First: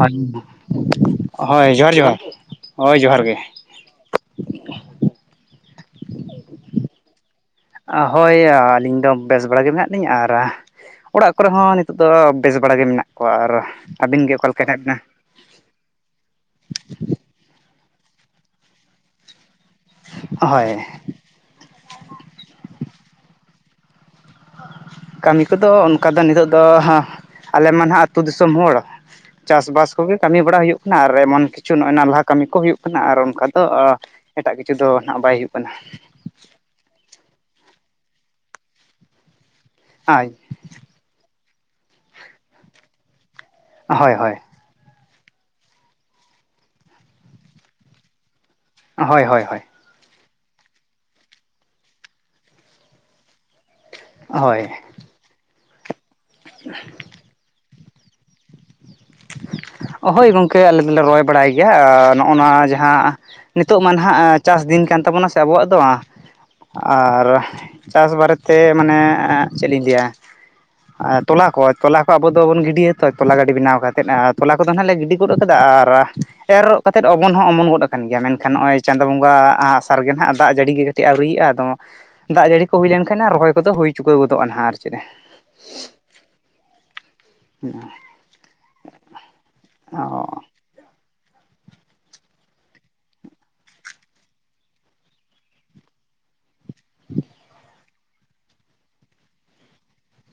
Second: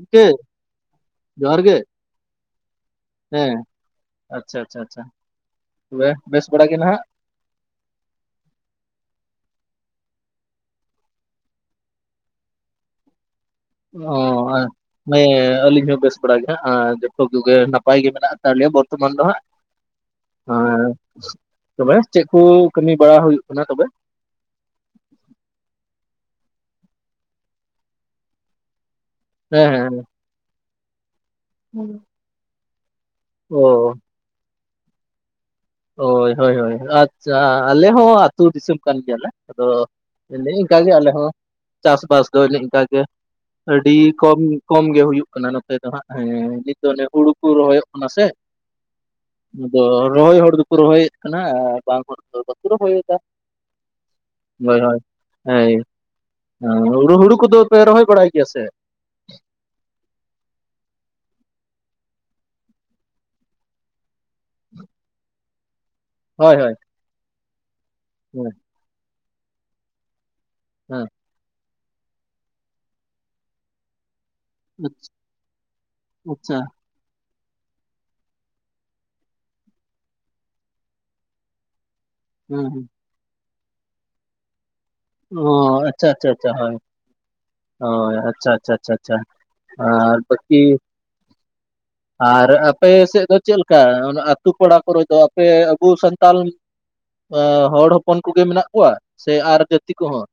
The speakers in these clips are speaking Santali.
ᱜᱚᱝᱠᱮ ᱦᱳᱭ ᱡᱚᱦᱟᱨ ᱡᱚᱦᱟᱨ ᱦᱳᱭ ᱡᱚᱦᱟᱨ ᱜᱮ ᱦᱮᱸ ᱟᱪᱪᱷᱟ ᱟᱪᱪᱷᱟ ᱟᱪᱪᱷᱟ ᱛᱚᱵᱮ ᱵᱮᱥ ᱵᱟᱲᱟ ᱜᱮ ᱱᱟᱦᱟᱜ ᱦᱳᱭ ᱟᱹᱞᱤᱧ ᱫᱚ ᱵᱮᱥ ᱵᱟᱲᱟ ᱜᱮ ᱢᱮᱱᱟᱜ ᱞᱤᱧᱟ ᱟᱨ ᱚᱲᱟᱜ ᱠᱚᱨᱮ ᱦᱚᱸ ᱱᱤᱛᱚᱜ ᱫᱚ ᱵᱮᱥ ᱵᱟᱲᱟ ᱜᱮ ᱢᱮᱱᱟᱜ ᱠᱚᱣᱟ ᱟᱨ ᱚ ᱟᱹᱵᱤᱱ ᱜᱮ ᱚᱠᱟ ᱞᱮᱠᱟ ᱦᱮᱱᱟᱜ ᱵᱤᱱᱟ ᱦᱮᱸ ᱟᱹᱞᱤᱧ ᱦᱚᱸ ᱵᱮᱥ ᱵᱟᱲᱟ ᱜᱮ ᱦᱟᱸᱜ ᱡᱚᱛᱚ ᱠᱚᱜᱮ ᱱᱟᱯᱟᱭ ᱜᱮ ᱢᱮᱱᱟᱜ ᱟᱠᱟᱫᱞᱮᱭᱟ ᱵᱚᱨᱛᱚᱢᱟᱱ ᱫᱚ ᱦᱟᱸᱜ᱾ ᱦᱳᱭ ᱟᱨ ᱛᱚᱵᱮ ᱪᱮᱫ ᱠᱚ ᱠᱟᱹᱢᱤ ᱵᱟᱲᱟ ᱦᱩᱭᱩᱜ ᱠᱟᱱᱟ ᱛᱚᱵᱮ? ᱠᱟᱹᱢᱤ ᱠᱚᱫᱚ ᱚᱱᱠᱟ ᱫᱚ ᱱᱤᱛᱚᱜ ᱫᱚ ᱟᱞᱮᱢᱟ ᱱᱟᱦᱟᱜ ᱟᱹᱛᱩ ᱫᱤᱥᱚᱢ ᱦᱚᱲ᱾ ᱪᱟᱥ ᱦᱮᱸ ᱵᱟᱥ ᱦᱮᱸ ᱠᱚᱜᱮ ᱠᱟᱹᱢᱤ ᱵᱟᱲᱟ ᱦᱩᱭᱩᱜ ᱠᱟᱱᱟ ᱟᱨ ᱮᱢᱚᱱ ᱠᱤᱪᱷᱩ ᱱᱚᱜ-ᱚᱭ ᱱᱚᱞᱦᱟ ᱠᱟᱹᱢᱤ ᱠᱚ ᱦᱩᱭᱩᱜ ᱠᱟᱱᱟ ᱟᱨ ᱚᱱᱠᱟ ᱚ ᱫᱚ ᱮᱴᱟᱜ ᱠᱤᱪᱷᱩ ᱫᱚ ᱱᱟᱦᱟᱜ ᱵᱟᱭ ᱦᱩᱭᱩᱜ ᱠᱟᱱᱟ᱾ ᱦᱳᱭ ᱦᱳᱭ ᱦᱳᱭ ᱟᱪᱪᱷᱟ ᱟᱞᱮ ᱦᱚᱸ ᱟᱹᱛᱩ ᱫᱤᱥᱚᱢ ᱠᱟᱱ ᱜᱮᱭᱟᱞᱮ, ᱟᱫᱚ ᱟᱭ [inaudible] ᱞᱟᱹᱭ ᱭᱤᱜᱟᱹᱧ ᱤᱱᱠᱟ ᱜᱮ ᱦᱚᱸ ᱪᱟᱥ ᱵᱟᱥ ᱫᱚ ᱚᱱᱮ ᱚᱝᱠᱟ ᱜᱮ ᱟᱹᱰᱤ ᱦᱳᱭ ᱦᱳᱭ ᱠᱚᱢ ᱠᱚᱢ ᱜᱮ ᱦᱩᱭᱩᱜ ᱠᱟᱱᱟ ᱱᱚᱛᱮ ᱫᱚ ᱦᱟᱸᱜ ᱦᱮᱸ ᱱᱤᱛ ᱫᱚ ᱚᱱᱮ ᱦᱩᱲᱩ ᱠᱚ ᱨᱚᱦᱚᱭᱚᱜ ᱠᱟᱱᱟ ᱥᱮ? ᱦᱚᱭ ᱦᱚᱭ ᱦᱚᱭ᱾ ᱟᱫᱚ ᱨᱚᱦᱚᱭ ᱦᱚᱲ ᱫᱚᱠᱚ ᱨᱚᱦᱚᱭᱮᱫ ᱠᱟᱱᱟ ᱵᱟᱝ ᱦᱚᱲ ᱫᱚ ᱵᱟᱠᱚ ᱨᱚᱦᱚᱭᱮᱫᱟ᱾ ᱦᱳᱭ ᱦᱳᱭ ᱦᱭᱩ ᱦᱩᱲᱩ ᱠᱚᱫᱚ ᱯᱮ ᱨᱚᱦᱚᱭ ᱵᱟᱲᱟᱭ ᱜᱮᱭᱟ ᱥᱮ? ᱦᱳᱭ ᱜᱚᱝᱠᱮ ᱟᱞᱮ ᱫᱚᱞᱮ ᱨᱚᱦᱚᱭ ᱵᱟᱲᱟᱭ ᱜᱮᱭᱟ ᱱᱚᱜᱼᱚ ᱱᱟ ᱡᱟᱦᱟᱸ ᱱᱤᱛᱚᱜ ᱢᱟ ᱱᱟᱦᱟᱜ ᱪᱟᱥ ᱫᱤᱱ ᱠᱟᱱ ᱛᱟᱵᱚᱱᱟ ᱥᱮ ᱟᱵᱚᱣᱟᱜ ᱫᱚ ᱦᱳᱭ ᱦᱳᱭ ᱟᱨ ᱪᱟᱥ ᱦᱮᱸ ᱵᱟᱨᱮᱛᱮ ᱢᱟᱱᱮ ᱪᱮᱫᱞᱤᱧ ᱞᱟᱹᱭᱟ ᱦᱮᱸ ᱛᱚᱞᱟᱠᱚ ᱛᱚᱞᱟ ᱠᱚ ᱟᱵᱚ ᱫᱚᱵᱚᱱ ᱜᱤᱰᱤᱭᱟᱛᱚ ᱛᱚᱞᱟ ᱜᱟᱹᱰᱤ ᱵᱮᱱᱟᱣ ᱠᱟᱛᱮᱫ ᱟᱨ ᱛᱚᱞᱟ ᱠᱚᱫᱚ ᱱᱟᱦᱟᱜ ᱞᱮ ᱜᱤᱰᱤ ᱜᱚᱫ ᱠᱟᱫᱟ ᱟᱨ ᱟᱪᱪᱷᱟ ᱮᱨ ᱠᱟᱛᱮᱫ ᱚᱢᱚᱱ ᱦᱚᱸ ᱚᱢᱚᱱ ᱜᱚᱫ ᱟᱠᱟᱱ ᱜᱮᱭᱟ ᱢᱮᱱᱠᱷᱟᱱ ᱱᱚᱜᱼᱚᱭ ᱪᱟᱸᱫᱚ ᱵᱚᱸᱜᱟ ᱟᱥᱟ ᱨᱮᱜᱮ ᱱᱟᱦᱟᱜ ᱫᱟᱜ ᱡᱟᱹᱲᱤ ᱜᱮ ᱠᱟᱹᱴᱤᱡ ᱟᱹᱣᱨᱤᱭᱟᱼᱟ ᱟᱫᱚ ᱫᱟᱜ ᱡᱟᱹᱲᱤ ᱦᱮᱸ ᱠᱚ ᱦᱮᱸ ᱦᱩᱭ ᱞᱮᱱᱠᱷᱟᱱ ᱨᱚᱦᱚᱭ ᱠᱚᱫᱚ ᱦᱩᱭ ᱪᱩᱠᱟᱹᱣ ᱜᱚᱫᱚᱜᱼᱟ ᱱᱟᱦᱟᱜ ᱟᱨ ᱪᱮᱫ ᱚ ᱟᱪᱪᱷᱟ ᱟᱪᱪᱷᱟ ᱟᱪᱪᱷᱟ ᱦᱳᱭ ᱚ ᱟᱪᱪᱷᱟ ᱟᱪᱪᱷᱟ ᱟᱪᱪᱷᱟ ᱟᱪᱪᱷᱟ ᱟᱨ ᱚ ᱵᱟᱠᱤ [inaudible] ᱟᱨ ᱟᱯᱮ ᱥᱮᱫ ᱫᱚ ᱪᱮᱫᱞᱮᱠᱟ ᱟᱹᱛᱩ ᱯᱟᱲᱟ ᱠᱚᱨᱮ ᱫᱚ ᱟᱯᱮ ᱟᱵᱩ ᱥᱟᱱᱛᱟᱞ ᱦᱚᱲ ᱦᱚᱯᱚᱱ ᱠᱩᱜᱮ ᱢᱮᱱᱟᱜ ᱠᱚᱣᱟ ᱥᱮ ᱟᱨ ᱡᱟᱹᱛᱤ ᱠᱚᱦᱚᱸ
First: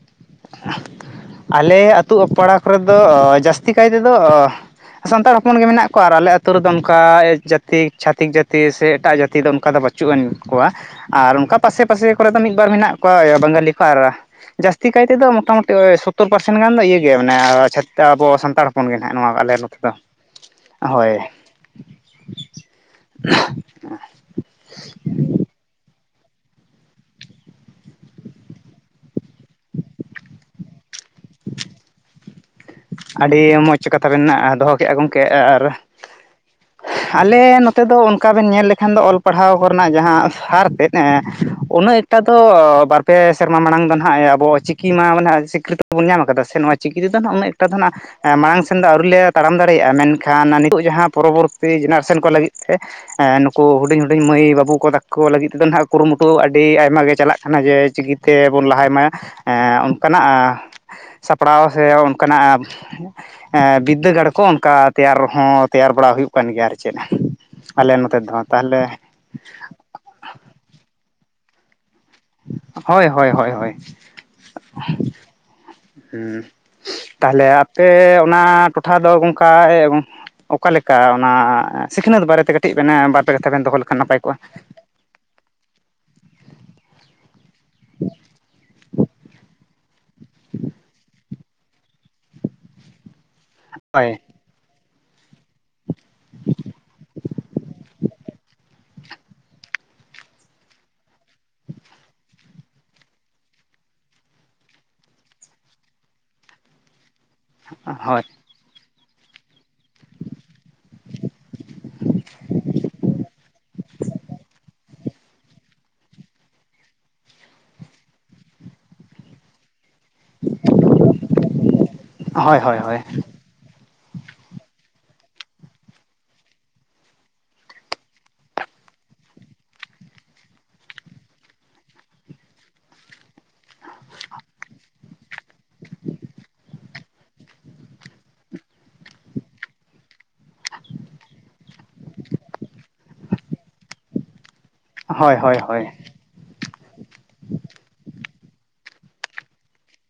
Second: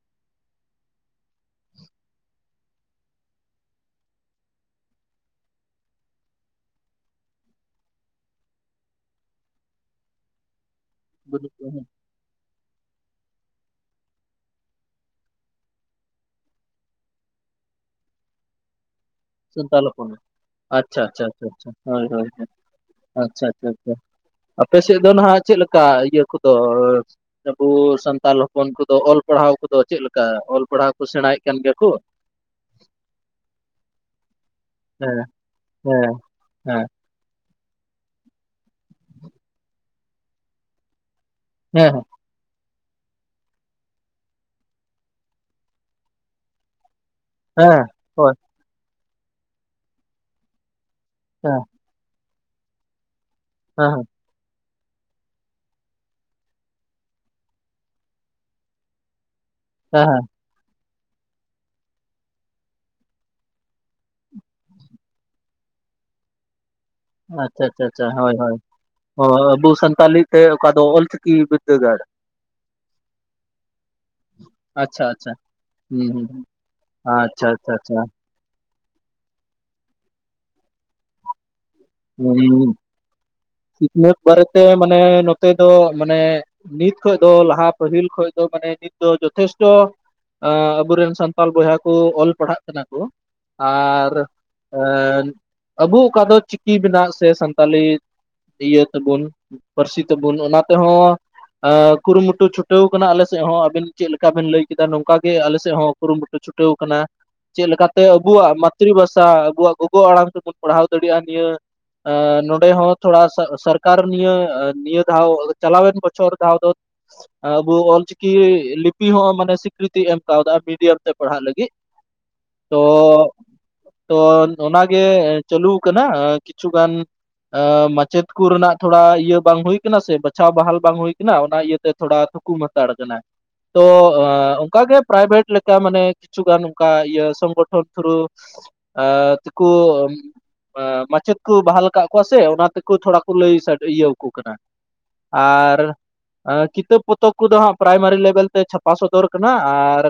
ᱟᱞᱮ ᱟᱹᱛᱩ ᱯᱟᱲᱟ ᱠᱚᱨᱮ ᱫᱚ ᱡᱟᱹᱥᱛᱤ ᱠᱟᱭ ᱛᱮᱫᱚ ᱥᱟᱱᱛᱟᱲ ᱦᱚᱯᱚᱱ ᱜᱮ ᱢᱮᱱᱟᱜ ᱠᱚᱣᱟ ᱟᱨ ᱟᱞᱮ ᱟᱛᱳ ᱨᱮᱫᱚ ᱚᱝᱠᱟ ᱡᱟᱹᱛᱤ ᱪᱷᱟᱛᱤᱠ ᱡᱟᱹᱛᱤ ᱥᱮ ᱮᱴᱟᱜ ᱡᱟᱹᱛᱤ ᱫᱚ ᱚᱝᱠᱟ ᱫᱚ ᱵᱟᱪ ᱪᱩᱜ ᱟᱱ ᱠᱚᱣᱟ ᱟᱨ ᱵᱟᱹᱱᱩᱜ ᱚᱱᱠᱟ ᱠᱚᱣᱟ ᱯᱟᱥᱮ ᱯᱟᱥᱮ ᱠᱚᱨᱮ ᱫᱚ ᱢᱤᱫ ᱵᱟᱨ ᱢᱮᱱᱟᱜ ᱠᱚᱣᱟ ᱵᱟᱝᱟᱞᱤ ᱠᱚ ᱟᱨ ᱛᱤ ᱠᱟᱭ ᱛᱮᱫᱚ ᱢᱚᱴᱟᱢᱩᱴᱤ ᱥᱳᱛᱳᱨ ᱯᱟᱨᱥᱮᱱ ᱜᱟᱱ ᱫᱚ ᱤᱭᱟᱹ ᱜᱮᱭᱟ ᱢᱟᱱᱮ ᱪᱷᱟ ᱟᱵᱚ ᱥᱟᱱᱛᱟᱲ ᱦᱚᱯᱚᱱ ᱜᱮ ᱱᱟᱦᱟᱜ ᱱᱚᱣᱟ ᱟᱞᱮ ᱱᱚᱛᱮ ᱫᱚ ᱟᱪᱪᱷᱟ ᱦᱳᱭ ᱟᱪᱪᱷᱟ ᱟᱪᱪᱷᱟ ᱟᱪᱪᱷᱟ ᱦᱳᱭ ᱦᱳᱭ ᱟᱪᱪᱷᱟ ᱟᱪᱪᱷᱟ ᱟᱪᱪᱷᱟ ᱟᱯᱮ ᱥᱮᱫ ᱫᱚ ᱱᱟᱜ ᱪᱮᱫᱞᱮᱠᱟ ᱤᱭᱟᱹ ᱠᱚᱫᱚ ᱟᱵᱚ ᱥᱟᱱᱛᱟᱞ ᱦᱚᱯᱚᱱ ᱠᱚᱫᱚ ᱚᱞ ᱯᱟᱲᱦᱟᱣ ᱠᱚᱫᱚ ᱪᱮᱫᱞᱮᱠᱟ ᱚᱞ ᱯᱟᱲᱦᱟᱣ ᱠᱚ ᱥᱮᱬᱟᱭᱮᱫ ᱠᱟᱱ ᱜᱮᱭᱟ ᱠᱚ ᱟᱹᱰᱤ ᱢᱚᱡᱽ ᱠᱟᱛᱷᱟ ᱵᱮᱱᱫᱚᱦᱚ ᱦᱮᱸ-ᱦᱮᱸ-ᱦᱮᱸ ᱟᱞᱮ ᱱᱚᱛᱮ ᱫᱚ ᱚᱱᱠᱟ ᱵᱮᱱ ᱧᱮᱞ ᱞᱮᱠᱷᱟᱱ ᱫᱚ ᱚᱞ ᱯᱟᱲᱦᱟᱣ ᱠᱚᱨᱮᱱᱟᱜ ᱡᱟᱦᱟᱸ ᱦᱟᱨ ᱛᱮᱫ ᱦᱮᱸ ᱩᱱᱟᱹᱜ ᱴᱟ ᱫᱚ ᱵᱟᱨᱯᱮ ᱥᱮᱨᱢᱟ ᱢᱟᱲᱟᱝ ᱫᱚ ᱱᱟᱦᱟᱜ ᱟᱵᱚ ᱪᱤᱠᱤ ᱢᱟ ᱢᱟᱱᱮ ᱥᱤᱠᱨᱤᱛᱤ ᱵᱚᱱ ᱧᱟᱢ ᱟᱠᱟᱫᱟ ᱥᱮ ᱱᱚᱜᱼᱚᱭ ᱪᱤᱠᱤ ᱛᱮᱫᱚ ᱱᱟᱹᱜ ᱩᱱᱟᱹᱜ ᱮᱠᱴᱟ ᱫᱚ ᱦᱮᱸ ᱦᱳᱭ ᱦᱟᱜ ᱢᱟᱲᱟᱝ ᱥᱮᱱ ᱫᱚ ᱟᱹᱣᱨᱤ ᱞᱮ ᱛᱟᱲᱟᱢ ᱫᱟᱲᱮᱭᱟᱜᱼᱟ ᱢᱮᱱᱠᱷᱟᱱ ᱱᱤᱛᱚᱜ ᱡᱟᱦᱟᱸ ᱯᱚᱨᱚᱵ ᱦᱮᱸ ᱨᱤ ᱡᱮᱱᱟᱨᱮᱥᱮᱱ ᱠᱚ ᱞᱟᱹᱜᱤᱫ ᱛᱮ ᱱᱩᱠᱩ ᱦᱩᱰᱤᱧ ᱦᱮᱸ ᱦᱩᱰᱤᱧ ᱢᱟᱹᱭ ᱵᱟᱹᱵᱩ ᱠᱚ ᱛᱟᱠᱚ ᱠᱚ ᱞᱟᱹᱜᱤᱫ ᱛᱮᱫᱚ ᱱᱟᱜ ᱠᱩᱨᱩᱢᱩᱴᱩ ᱟᱹᱰᱤ ᱟᱭᱢᱟᱜ ᱜᱮ ᱪᱟᱞᱟᱜ ᱠᱟᱱᱟ ᱡᱮ ᱪᱤᱠᱤ ᱛᱮᱵᱚᱱ ᱞᱟᱦᱟᱭ ᱢᱟ ᱦᱮᱸ ᱦᱮᱸ ᱚᱱᱠᱟᱱᱟᱜ ᱥᱟᱯᱲᱟᱣ ᱥᱮ ᱚᱱᱠᱟᱱᱟᱜ ᱵᱤᱫᱽᱫᱟᱹᱜᱟᱲ ᱠᱚ ᱚᱱᱠᱟ ᱛᱮᱭᱟᱨ ᱦᱚᱸ ᱛᱮᱭᱟᱨ ᱵᱟᱲᱟ ᱦᱩᱭᱩᱜ ᱠᱟᱱ ᱜᱮᱭᱟ ᱟᱨᱠᱤ ᱪᱮᱫ ᱟᱪᱪᱷᱟ ᱟᱪᱪᱷᱟ ᱟᱞᱮ ᱟᱪᱪᱷᱟ ᱱᱚᱛᱮ ᱦᱳᱭ ᱫᱚ ᱦᱳᱭ ᱛᱟᱦᱚᱞᱮ ᱚ ᱟᱵᱚ ᱥᱟᱱᱛᱟᱞᱤ ᱛᱮ ᱚᱠᱟ ᱫᱚ ᱚᱞᱪᱤᱠᱤ ᱵᱤᱫᱽᱫᱟᱹᱜᱟᱲ ᱦᱳᱭ ᱦᱳᱭ ᱦᱳᱭ ᱦᱳᱭ ᱟᱪᱪᱷᱟ ᱟᱪᱪᱷᱟ ᱦᱩᱸ ᱦᱩᱸ ᱛᱟᱦᱞᱮ ᱟᱪᱪᱷᱟ ᱟᱪᱪᱷᱟ ᱟᱯᱮ ᱟᱪᱪᱷᱟ ᱚᱱᱟ ᱴᱚᱴᱷᱟ ᱫᱚ ᱜᱚᱝᱠᱟ ᱚᱠᱟᱞᱮᱠᱟ ᱚᱱᱟ ᱥᱤᱠᱷᱱᱟᱹᱛ ᱵᱟᱨᱮᱛᱮ ᱠᱟᱹᱴᱤᱡ ᱦᱩᱸ ᱵᱮᱱᱟ ᱵᱟᱨ ᱯᱮ ᱠᱟᱛᱷᱟ ᱵᱮᱱ ᱫᱚᱦᱚ ᱞᱮᱠᱷᱟᱱ ᱥᱤᱠᱷᱱᱟᱹᱛ ᱱᱟᱯᱟᱭ ᱠᱚᱜᱼᱟ ᱵᱟᱨᱮᱛᱮ ᱢᱟᱱᱮ ᱛᱮ ᱫᱚ ᱢᱟᱱᱮ ᱱᱤᱛ ᱠᱷᱚᱡ ᱫᱚ ᱞᱟᱦᱟ ᱯᱟᱹᱦᱤᱞ ᱠᱷᱚᱡ ᱫᱚ ᱢᱟᱱᱮ ᱱᱤᱛ ᱫᱚ ᱡᱚᱛᱷᱮᱥᱴᱚ ᱟᱵᱚᱨᱮᱱ ᱥᱟᱱ ᱛᱟᱞ ᱵᱚᱭᱦᱟ ᱠᱚ ᱚᱞ ᱯᱟᱲᱦᱟᱜ ᱠᱟᱱᱟ ᱠᱚ ᱦᱳᱭ ᱟᱨ ᱟᱵᱩ ᱚᱠᱟ ᱫᱚ ᱪᱤᱠᱤ ᱢᱮᱱᱟᱜ ᱥᱮ ᱥᱟᱱᱛᱟᱞᱤ ᱤᱭᱟᱹ ᱛᱮᱵᱚᱱ ᱯᱟᱹᱨᱥᱤ ᱛᱮᱵᱩᱱ ᱚᱱᱟ ᱛᱮᱦᱚᱸ ᱠᱩᱨᱩᱢᱩᱴᱩ ᱪᱷᱩᱴᱟᱹᱣ ᱠᱟᱱᱟ ᱟᱞᱮ ᱥᱮᱫ ᱦᱚᱸ ᱟᱹᱵᱤᱱ ᱪᱮᱫ ᱞᱮᱠᱟ ᱵᱤᱱ ᱞᱟᱹᱭ ᱠᱮᱫᱟ ᱱᱚᱝᱠᱟ ᱜᱮ ᱟᱞᱮ ᱥᱮᱫ ᱦᱚᱸ ᱠᱩᱨᱩᱢᱩᱴᱩ ᱪᱷᱩ ᱴᱟᱹᱣ ᱠᱟᱱᱟ ᱪᱮᱫ ᱞᱮᱠᱟᱛᱮ ᱦᱳᱭ ᱟᱵᱩᱣᱟᱜ ᱢᱟᱛᱨᱤ ᱵᱷᱟᱥᱟ ᱟᱵᱚᱣᱟᱜ ᱜᱚᱜᱚ ᱟᱲᱟᱝ ᱛᱮᱵᱩᱱ ᱯᱟᱲᱦᱟᱣ ᱫᱟᱲᱮᱭᱟᱜᱼᱟ ᱱᱤᱭᱟᱹ ᱱᱚᱰᱮ ᱦᱚᱸ ᱛᱷᱚᱲᱟ ᱥᱟᱨᱠᱟᱨ ᱱᱤᱭᱟᱹ ᱱᱤᱭᱟᱹ ᱫᱷᱟᱣ ᱪᱟᱞᱟᱣᱮᱱ ᱵᱚᱪᱷᱚᱨ ᱫᱷᱟᱣ ᱫᱚ ᱟᱵᱚ ᱚᱞᱪᱤᱠᱤ ᱞᱤᱯᱤ ᱦᱚᱸ ᱢᱟᱱᱮ ᱥᱤᱠᱨᱤᱛᱤ ᱮᱢ ᱠᱟᱣᱫᱟ ᱢᱤᱰᱤᱭᱟᱢ ᱛᱮ ᱯᱟᱲᱦᱟᱜ ᱞᱟᱹᱜᱤᱫ ᱦᱳᱭ ᱦᱳᱭ ᱛᱚ ᱦᱳᱭ ᱛᱚ ᱚᱱᱟᱜᱮ ᱪᱟᱹᱞᱩ ᱟᱠᱟᱱᱟ ᱠᱤᱪᱷᱩ ᱜᱟᱱ ᱢᱟᱪᱮᱫ ᱠᱚ ᱨᱮᱱᱟᱜ ᱛᱷᱚᱲᱟ ᱤᱭᱟᱹ ᱵᱟᱝ ᱦᱩᱭ ᱠᱟᱱᱟ ᱥᱮ ᱵᱟᱪᱷᱟᱣ ᱵᱟᱦᱟᱞ ᱵᱟᱝ ᱦᱩᱭ ᱠᱟᱱᱟ ᱚᱱᱟ ᱤᱭᱟᱹᱛᱮ ᱛᱷᱚᱲᱟ ᱛᱷᱩᱠᱩᱢ ᱦᱟᱛᱟᱲ ᱠᱟᱱᱟ ᱛᱚ ᱚᱱᱠᱟᱜᱮ ᱯᱨᱟᱭᱵᱷᱮᱴ ᱞᱮᱠᱟ ᱢᱟᱱᱮ ᱠᱤᱪᱷᱩᱜᱟᱱ ᱚᱱᱠᱟ ᱤᱭᱟᱹ ᱥᱚᱝᱜᱚᱴᱷᱚᱱ ᱛᱷᱨᱩ ᱛᱮᱠᱚ ᱢᱟᱪᱮᱫ ᱠᱩ ᱵᱟᱦᱟᱞ ᱠᱟᱜ ᱠᱚᱣᱟ ᱥᱮ ᱚᱱᱟ ᱛᱮᱠᱚ ᱛᱷᱚᱲᱟ ᱠᱚ ᱞᱟᱹᱭ ᱤᱭᱟᱹᱠᱚ ᱠᱟᱱᱟ, ᱦᱳᱭ ᱟᱨ ᱦᱳᱭ ᱦᱳᱭ ᱠᱤᱛᱟᱹᱵ ᱯᱚᱛᱚᱵ ᱠᱚᱫᱚ ᱦᱟᱸᱜ ᱯᱨᱟᱭᱢᱟᱨᱤ ᱞᱮᱵᱮᱞ ᱛᱮ ᱪᱷᱟᱯᱟ ᱥᱚᱫᱚᱨ ᱠᱟᱱᱟ, ᱟᱨ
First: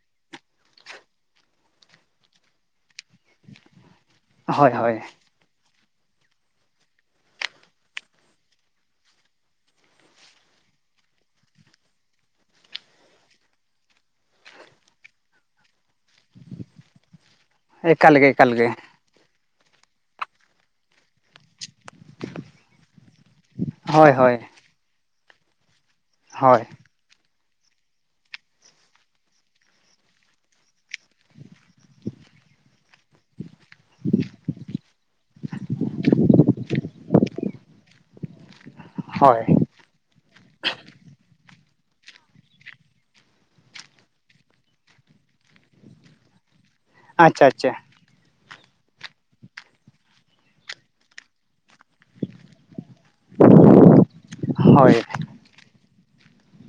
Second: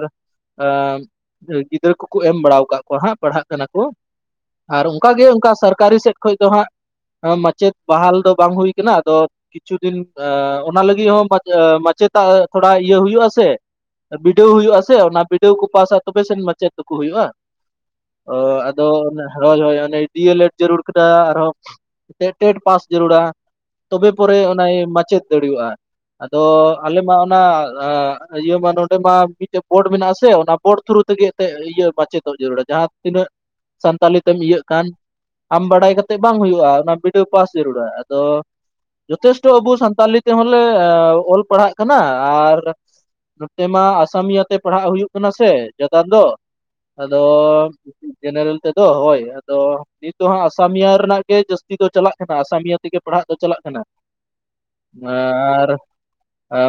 ᱜᱤᱫᱽᱨᱟᱹ ᱠᱚᱠᱚ ᱮᱢ ᱵᱟᱲᱟ ᱟᱠᱟᱫ ᱠᱚᱣᱟ ᱦᱟᱸᱜ ᱯᱟᱲᱦᱟᱜ ᱠᱟᱱᱟ ᱠᱚ᱾ ᱦᱳᱭ ᱟᱨ ᱦᱳᱭ ᱚᱱᱠᱟᱜᱮ ᱚᱱᱠᱟ ᱥᱚᱨᱠᱟᱨᱤ ᱥᱮᱫ ᱠᱷᱚᱡ ᱫᱚ ᱦᱟᱸᱜ ᱦᱮᱸ ᱢᱟᱪᱮᱫ ᱵᱟᱦᱟᱞ ᱫᱚ ᱵᱟᱝ ᱦᱩᱭ ᱠᱟᱱᱟ ᱟᱫᱚ ᱠᱤᱪᱷᱩ ᱫᱤᱱ ᱚᱱᱟ ᱞᱟᱹᱜᱤᱫ ᱦᱚᱸ ᱢᱟᱪᱮᱫᱟᱜ ᱛᱷᱚᱲᱟ ᱤᱭᱟᱹ ᱦᱩᱭᱩᱜ ᱟᱥᱮ, ᱵᱤᱰᱟᱹᱣ ᱦᱩᱭᱩᱜ ᱟ ᱥᱮ ᱚᱱᱟ ᱵᱤᱰᱟᱹᱣ ᱠᱚ ᱯᱟᱥᱟ ᱛᱚᱵᱮ ᱥᱮᱱ ᱢᱟᱪᱮᱫ ᱫᱚᱠᱚ ᱦᱩᱭᱩᱜᱼᱟ, ᱮᱠᱟᱞ ᱜᱮ ᱮᱠᱟᱞ ᱜᱮ ᱟᱫᱚ ᱦᱳᱭ ᱦᱳᱭ ᱚᱱᱮ ᱰᱤ ᱮᱞ ᱮᱰ ᱡᱟᱹᱨᱩᱲ ᱟᱨᱦᱚᱸ ᱴᱮᱴ ᱯᱟᱥ ᱡᱟᱹᱨᱩᱲᱟ ᱛᱚᱵᱮ ᱦᱳᱭ ᱦᱳᱭ ᱯᱚᱨᱮ ᱚᱱᱟᱭ ᱢᱟᱪᱮᱫ ᱫᱟᱲᱮᱭᱟᱜᱼᱟ᱾ ᱟᱫᱚ ᱦᱳᱭ ᱟᱞᱮ ᱢᱟ ᱚᱱᱟ ᱤᱭᱟᱹ ᱢᱟ ᱱᱚᱰᱮ ᱢᱟ ᱢᱤᱫᱴᱮᱡ ᱵᱳᱨᱰ ᱢᱮᱱᱟᱜ ᱟᱥᱮ ᱚᱱᱟ ᱵᱳᱨᱰ ᱛᱷᱨᱩ ᱛᱮᱜᱮ ᱤᱭᱟᱹ ᱢᱟᱪᱮᱫᱚᱜ ᱡᱟᱹᱨᱩᱲᱟ ᱡᱟᱦᱟᱸ ᱛᱤᱱᱟᱹᱜ ᱥᱟᱱᱛᱟᱞᱤ ᱛᱮᱢ ᱤᱭᱟᱹᱜ ᱠᱟᱱ, ᱟᱢ ᱵᱟᱰᱟᱭ ᱠᱟᱛᱮᱫ ᱵᱟᱝ ᱦᱩᱭᱩᱜᱼᱟ, ᱚᱱᱟ ᱵᱤᱰᱟᱣ ᱯᱟᱥ ᱡᱟᱹᱨᱩᱲᱟ ᱟᱫᱚ ᱦᱳᱭ ᱡᱚᱛᱷᱮᱥᱴᱚ ᱟᱵᱚ ᱥᱟᱱᱛᱟᱞᱤ ᱛᱮᱦᱚᱸᱞᱮ ᱚᱞ ᱯᱟᱲᱦᱟᱜ ᱠᱟᱱᱟ, ᱟᱨ ᱱᱚᱛᱮ ᱢᱟ ᱟᱥᱟᱢᱤᱭᱟ ᱛᱮ ᱯᱟᱲᱦᱟᱜ ᱦᱩᱭᱩᱜ ᱠᱟᱱᱟ ᱥᱮ ᱡᱟᱫᱟ ᱫᱚ, ᱟᱪᱪᱷᱟ ᱟᱫᱚ ᱟᱪᱪᱷᱟ ᱡᱮᱱᱟᱨᱮᱞ ᱛᱮ ᱫᱚ ᱦᱳᱭ ᱟᱫᱚ, ᱫᱚ ᱦᱟᱸᱜ ᱟᱥᱟᱢᱤᱭᱟᱹ ᱨᱮᱱᱟᱜ ᱜᱮ ᱡᱟᱹᱥᱛᱤ ᱫᱚ ᱪᱟᱞᱟᱜ ᱠᱟᱱᱟ ᱟᱥᱟᱢᱤᱭᱟᱹ ᱛᱮᱜᱮ ᱯᱟᱲᱦᱟᱜ ᱫᱚ ᱪᱟᱞᱟᱜ ᱠᱟᱱᱟ, ᱦᱳᱭ ᱟᱨ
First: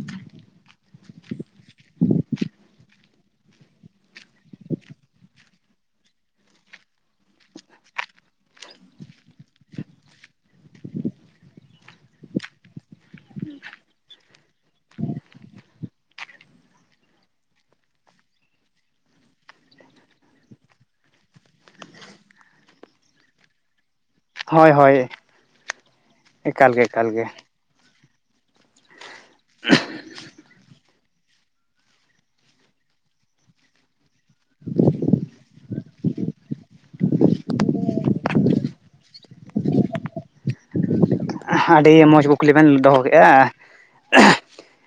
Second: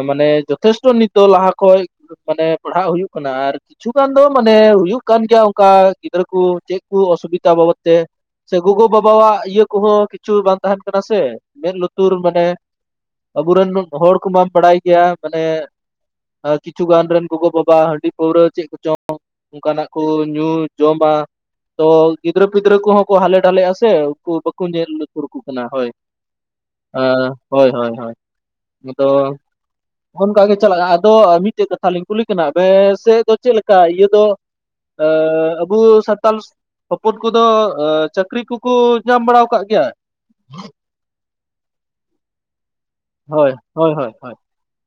ᱢᱟᱱᱮ ᱡᱚᱛᱷᱮᱥᱴᱚ ᱱᱤᱛᱚᱜ ᱞᱟᱦᱟ ᱠᱷᱚᱡ ᱢᱟᱱᱮ ᱯᱟᱲᱦᱟᱜ ᱦᱩᱭᱩᱜ ᱠᱟᱱᱟ, ᱟᱨ ᱠᱤᱪᱷᱩ ᱜᱟᱱ ᱫᱚ ᱢᱟᱱᱮ ᱦᱩᱭᱩᱜ ᱠᱟᱱ ᱜᱮᱭᱟ ᱚᱱᱠᱟ ᱜᱤᱫᱽᱨᱟᱹ ᱠᱚ ᱪᱮᱫ ᱠᱚ ᱚᱥᱩᱵᱤᱫᱟ ᱵᱟᱵᱚᱫ ᱛᱮ, ᱥᱮ ᱜᱚᱜᱚ ᱵᱟᱵᱟᱣᱟᱜ ᱤᱭᱟᱹ ᱠᱚᱦᱚᱸ ᱠᱤᱪᱷᱩ ᱵᱟᱝ ᱛᱟᱦᱮᱱ ᱠᱟᱱᱟ ᱥᱮ ᱢᱮᱸᱫ ᱞᱩᱛᱩᱨ ᱢᱟᱱᱮ ᱟᱵᱚᱨᱮᱱ ᱦᱚᱲ ᱠᱚᱢᱟᱢ ᱵᱟᱲᱟᱭ ᱜᱮᱭᱟ ᱢᱟᱱᱮ ᱠᱤᱪᱷᱩ ᱜᱟᱱ ᱨᱮᱱ ᱜᱚᱜᱚ ᱵᱟᱵᱟ ᱦᱟᱺᱰᱤ ᱯᱟᱹᱣᱨᱟᱹ ᱪᱮᱫ ᱠᱚ ᱪᱚᱝ ᱚᱱᱠᱟᱱᱟᱜ ᱠᱚ ᱧᱩ ᱡᱚᱢᱟ ᱛᱚ ᱜᱤᱫᱽᱨᱟᱹ ᱯᱤᱫᱽᱨᱟᱹ ᱠᱚᱦᱚᱸ ᱠᱚ ᱦᱟᱞᱮ ᱰᱷᱟᱞᱮᱜᱼᱟ ᱥᱮ, ᱵᱟᱠᱚ ᱦᱳᱭ ᱧᱮᱞ ᱦᱳᱭ ᱞᱩᱛᱩᱨ ᱠᱚ ᱠᱟᱱᱟ ᱦᱳᱭ, ᱮᱠᱟᱞ ᱜᱮ ᱮᱠᱟᱞ ᱜᱮ ᱦᱳᱭ ᱦᱳᱭ ᱦᱳᱭ ᱟᱫᱚ ᱚᱱᱠᱟ ᱜᱮ ᱪᱟᱞᱟᱜᱼᱟ ᱟᱫᱚ ᱢᱤᱫᱴᱮᱡ ᱠᱟᱛᱷᱟ ᱞᱤᱧ ᱠᱩᱞᱤ ᱠᱟᱱᱟ ᱟᱯᱮᱥᱮᱫ ᱫᱚ ᱪᱮᱫ ᱞᱮᱠᱟ ᱤᱭᱟᱹ ᱫᱚ ᱟᱵᱚ ᱥᱟᱱᱛᱟᱞᱥ ᱦᱚᱯᱚᱱ ᱠᱚᱫᱚ ᱪᱟᱹᱠᱨᱤ ᱠᱚᱠᱚ ᱧᱟᱢ ᱵᱟᱲᱟ ᱟᱠᱟᱫ ᱜᱮᱭᱟ? ᱟᱹᱰᱤ ᱢᱚᱡᱽ ᱠᱩᱠᱞᱤ ᱵᱮᱱ ᱫᱚᱦᱚ ᱠᱮᱫᱼᱟ, ᱦᱳᱭ ᱦᱳᱭ ᱦᱳᱭ ᱦᱳᱭ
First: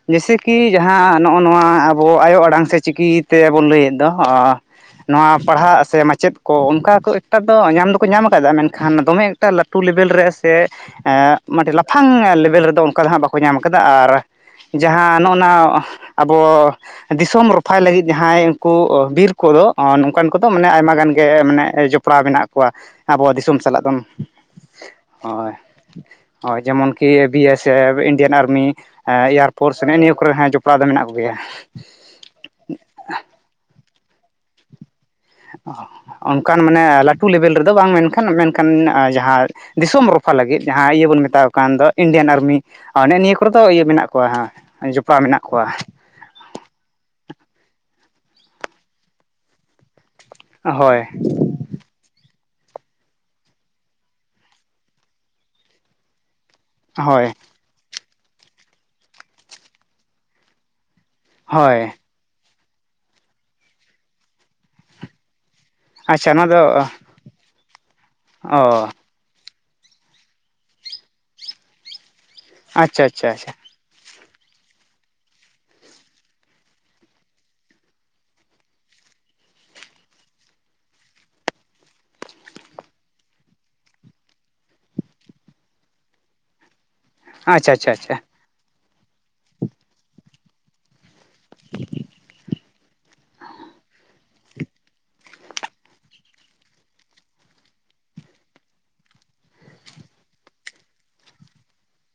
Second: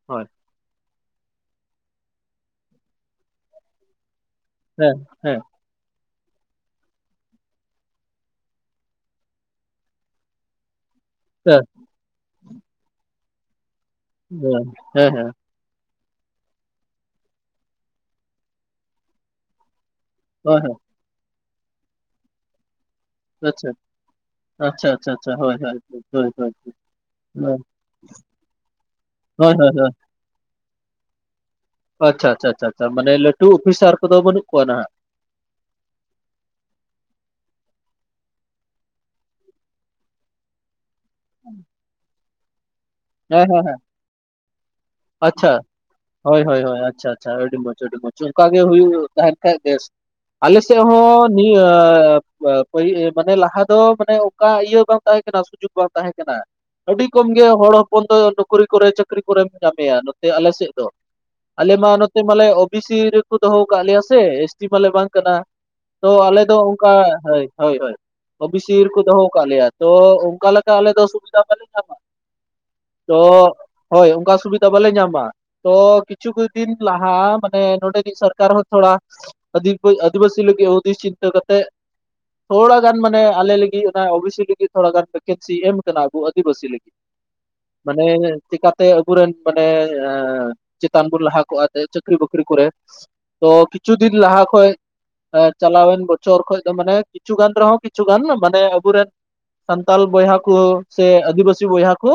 ᱦᱳᱭ ᱡᱮᱥᱮ ᱠᱤ ᱡᱟᱦᱟᱸ ᱱᱚᱜᱼᱚ ᱱᱚᱣᱟ ᱟᱵᱚ ᱟᱭᱳ ᱟᱲᱟᱝ ᱥᱮ ᱪᱤᱠᱤ ᱛᱮᱵᱚᱱ ᱞᱟᱹᱭᱮᱫ ᱫᱚ, ᱦᱮᱸ ᱦᱮᱸ ᱱᱚᱣᱟ ᱯᱟᱲᱦᱟᱜ ᱥᱮ ᱢᱟᱪᱮᱫ ᱠᱚ ᱚᱱᱠᱟ ᱠᱚ ᱮᱠᱴᱟ ᱫᱚ ᱧᱟᱢ ᱫᱚᱠᱚ ᱧᱟᱢ ᱟᱠᱟᱫᱟ ᱢᱮᱱᱠᱷᱟᱱ ᱫᱚᱢᱮ ᱮᱠᱴᱟ ᱞᱟᱹᱴᱩ ᱞᱮᱵᱮᱞ ᱨᱮ ᱥᱮ ᱦᱮᱸ ᱟᱹᱰᱤ ᱞᱟᱯᱷᱟᱝ ᱞᱮᱵᱮᱞ ᱨᱮᱫᱚ ᱚᱱᱠᱟ ᱫᱚ ᱦᱟᱸᱜ ᱵᱟᱠᱚ ᱧᱟᱢ ᱠᱟᱫᱟ ᱟᱨ ᱦᱮᱸ ᱦᱮᱸ ᱡᱟᱦᱟᱸ ᱦᱮᱸ ᱱᱚᱜᱼᱚ ᱱᱟ ᱟᱵᱚ ᱫᱤᱥᱚᱢ ᱨᱚᱯᱷᱟᱭ ᱞᱟᱹᱜᱤᱫ ᱡᱟᱦᱟᱸᱭ ᱩᱱᱠᱩ ᱵᱤᱨ ᱠᱚᱫᱚ ᱱᱚᱝᱠᱟᱱ ᱠᱚᱫᱚ ᱦᱳᱭ ᱢᱟᱱᱮ ᱦᱳᱭ ᱟᱭᱢᱟ ᱜᱟᱱ ᱜᱮ ᱢᱟᱱᱮ ᱡᱚᱯᱲᱟᱣ ᱢᱮᱱᱟᱜ ᱟᱵᱚ ᱫᱤᱥᱚᱢ ᱟᱪᱪᱷᱟ ᱥᱟᱞᱟᱜ ᱫᱚ ᱦᱳᱭ᱾ ᱦᱳᱭ ᱡᱮᱢᱚᱱ ᱠᱮ ᱵᱤ ᱦᱳᱭ ᱮᱥ ᱥᱮᱯᱷ ᱤᱱᱰᱤᱭᱟᱱ ᱟᱨᱢᱤ ᱦᱳᱭ ᱦᱳᱭ ᱮᱭᱟᱨᱯᱷᱳᱨᱥ ᱦᱳᱭ ᱱᱮᱜᱼᱮ ᱱᱤᱭᱟᱹ ᱠᱚᱨᱮ ᱦᱮᱸ ᱡᱚᱯᱲᱟᱣ ᱫᱚ ᱢᱮᱱᱟᱜ ᱠᱚᱜᱮᱭᱟ᱾ ᱟᱪᱪᱷᱟ ᱟᱪᱪᱷᱟ ᱟᱪᱪᱷᱟ ᱢᱟᱱᱮ ᱞᱟᱹᱴᱩ ᱚᱯᱷᱤᱥᱟᱨ ᱠᱚᱫᱚ ᱵᱟᱹᱱᱩᱜ ᱠᱚᱣᱟ ᱱᱟᱦᱟᱜ? [unintelligible] ᱚᱱᱠᱟᱱ ᱢᱟᱱᱮ ᱞᱟᱹᱴᱩ ᱞᱮᱵᱮᱞ ᱨᱮᱫᱚ ᱵᱟᱝ ᱢᱮᱱᱠᱷᱟᱱ ᱢᱮᱱᱠᱷᱟᱱ ᱡᱟᱦᱟᱸ ᱫᱤᱥᱚᱢ ᱨᱚᱯᱷᱟ ᱞᱟᱹᱜᱤᱫ ᱡᱟᱦᱟᱸ ᱤᱭᱟᱹ ᱵᱚᱱ ᱢᱮᱛᱟᱣ ᱠᱟᱱ ᱫᱚ ᱤᱱᱰᱤᱭᱟᱱ ᱟᱨᱢᱤ᱾ ᱚᱱᱮ ᱱᱤᱭᱟᱹ ᱦᱮᱸ ᱠᱚᱨᱮ ᱫᱚ ᱦᱮᱸ ᱦᱮᱸ ᱤᱭᱟᱹ ᱢᱮᱱᱟᱜ ᱠᱚᱣᱟ ᱦᱮᱸ ᱡᱚᱯᱲᱟᱣ ᱢᱮᱱᱟᱜ ᱟᱪᱪᱷᱟ ᱠᱚᱣᱟ᱾ ᱦᱳᱭ ᱦᱳᱭ ᱦᱳᱭ ᱟᱪᱪᱷᱟ ᱟᱪᱪᱷᱟ ᱟᱹᱰᱤ ᱢᱚᱸᱡᱽ ᱟᱹᱰᱤ ᱢᱚᱸᱡᱽ ᱚᱱᱠᱟ ᱜᱮ ᱦᱩᱭᱩᱜ ᱛᱟᱦᱮᱱ ᱠᱷᱟᱡ ᱵᱮᱥ᱾ ᱟᱞᱮ ᱥᱮᱜ ᱦᱳᱭ ᱦᱚᱸ ᱤᱭᱟᱹ ᱢᱟᱱᱮ ᱞᱟᱦᱟ ᱫᱚ ᱢᱟᱱᱮ ᱚᱱᱠᱟ ᱤᱭᱟᱹ ᱵᱟᱝ ᱛᱟᱦᱮᱸ ᱠᱟᱱᱟ ᱥᱩᱡᱳᱜ ᱵᱟᱝ ᱛᱟᱦᱮᱸ ᱠᱟᱱᱟ᱾ ᱟᱹᱰᱤ ᱦᱳᱭ ᱠᱚᱢᱜᱮ ᱦᱚᱲ ᱦᱚᱯᱚᱱ ᱫᱚ ᱱᱚᱠᱨᱤ ᱠᱚᱨᱮ ᱪᱟᱹᱠᱨᱤ ᱠᱚᱨᱮᱢ ᱧᱟᱢᱮᱭᱟ ᱱᱚᱛᱮ ᱟᱞᱮ ᱥᱮᱫ ᱫᱚ ᱟᱞᱮ ᱦᱳᱭ ᱢᱟ ᱱᱚᱛᱮ ᱢᱟᱞᱮ ᱳᱵᱤᱥᱤ ᱨᱮᱠᱚ ᱫᱚᱦᱚ ᱠᱟᱜ ᱞᱮᱭᱟ ᱥᱮ ᱮᱥᱴᱤ ᱢᱟᱞᱮ ᱵᱟᱝ ᱠᱟᱱᱟ ᱛᱚ ᱟᱪᱪᱷᱟ ᱟᱞᱮ ᱱᱚᱣᱟ ᱫᱚ ᱚᱱᱠᱟ ᱦᱟᱭ ᱦᱳᱭ ᱦᱳᱭ ᱳᱵᱤᱥᱤ ᱚ ᱨᱮᱠᱚ ᱫᱚᱦᱚ ᱠᱟᱜ ᱞᱮᱭᱟ ᱛᱚ ᱚᱱᱠᱟ ᱞᱮᱠᱟ ᱟᱞᱮ ᱫᱚ ᱥᱩᱵᱤᱫᱷᱟ ᱵᱟᱞᱮ ᱧᱟᱢᱟ ᱟᱪᱪᱷᱟ ᱛᱚ ᱟᱪᱪᱷᱟ ᱟᱪᱪᱷᱟ ᱦᱳᱭ ᱚᱱᱠᱟ ᱥᱩᱵᱤᱫᱷᱟ ᱵᱟᱞᱮ ᱧᱟᱢᱟ ᱛᱚ ᱠᱤᱪᱷᱩᱠ ᱫᱤᱱ ᱞᱟᱦᱟ ᱢᱟᱱᱮ ᱱᱚᱰᱮᱱᱤᱡ ᱥᱚᱨᱠᱟᱨ ᱦᱚᱸ ᱛᱷᱚᱲᱟ ᱟᱹᱫᱤ ᱠᱩᱡ ᱟᱹᱫᱤᱵᱟᱹᱥᱤ ᱞᱟᱹᱜᱤᱜ ᱦᱩᱫᱤᱥ ᱪᱤᱱᱛᱟᱹ ᱠᱟᱛᱮ ᱛᱷᱚᱲᱟ ᱜᱟᱱ ᱢᱟᱱᱮ ᱟᱞᱮ ᱞᱟᱹᱜᱤᱫ ᱚᱱᱟ ᱳᱵᱤᱥᱤ ᱞᱟᱹᱜᱤᱫ ᱛᱷᱚᱲᱟ ᱜᱟᱱ ᱵᱷᱮᱠᱮᱱᱥᱤᱭ ᱮᱢ ᱟᱠᱟᱱᱟ ᱟᱵᱩ ᱟᱹᱫᱤᱵᱟᱹᱥᱤ ᱞᱟᱹᱜᱤᱫ ᱟᱪᱪᱷᱟ ᱟᱪᱪᱷᱟ ᱢᱟᱱᱮ ᱟᱪᱪᱷᱟ ᱪᱤᱠᱟᱛᱮ ᱟᱵᱩᱨᱮᱱ ᱢᱟᱱᱮ ᱪᱮᱛᱟᱱ ᱵᱚᱱ ᱞᱟᱦᱟ ᱠᱚᱜᱼᱟ ᱪᱟᱹᱠᱨᱤ ᱵᱟᱹᱠᱨᱤ ᱠᱚᱨᱮ ᱛᱚ ᱠᱤᱪᱷᱩ ᱫᱤᱱ ᱞᱟᱦᱟ ᱠᱷᱚᱡᱽ ᱪᱟᱞᱟᱣᱮᱱ ᱵᱚᱪᱷᱚᱨ ᱠᱷᱚᱡᱽ ᱫᱚ ᱢᱟᱱᱮ ᱠᱤᱪᱷᱩ ᱜᱟᱱ ᱨᱮᱦᱚᱸ ᱠᱤᱪᱷᱩ ᱜᱟᱱ ᱢᱟᱱᱮ ᱟᱵᱩᱨᱮᱱ ᱥᱟᱱᱛᱟᱞ ᱵᱚᱭᱦᱟ ᱠᱚ ᱥᱮ ᱟᱹᱫᱤᱵᱟᱹᱥᱤ ᱵᱚᱭᱦᱟ ᱠᱩ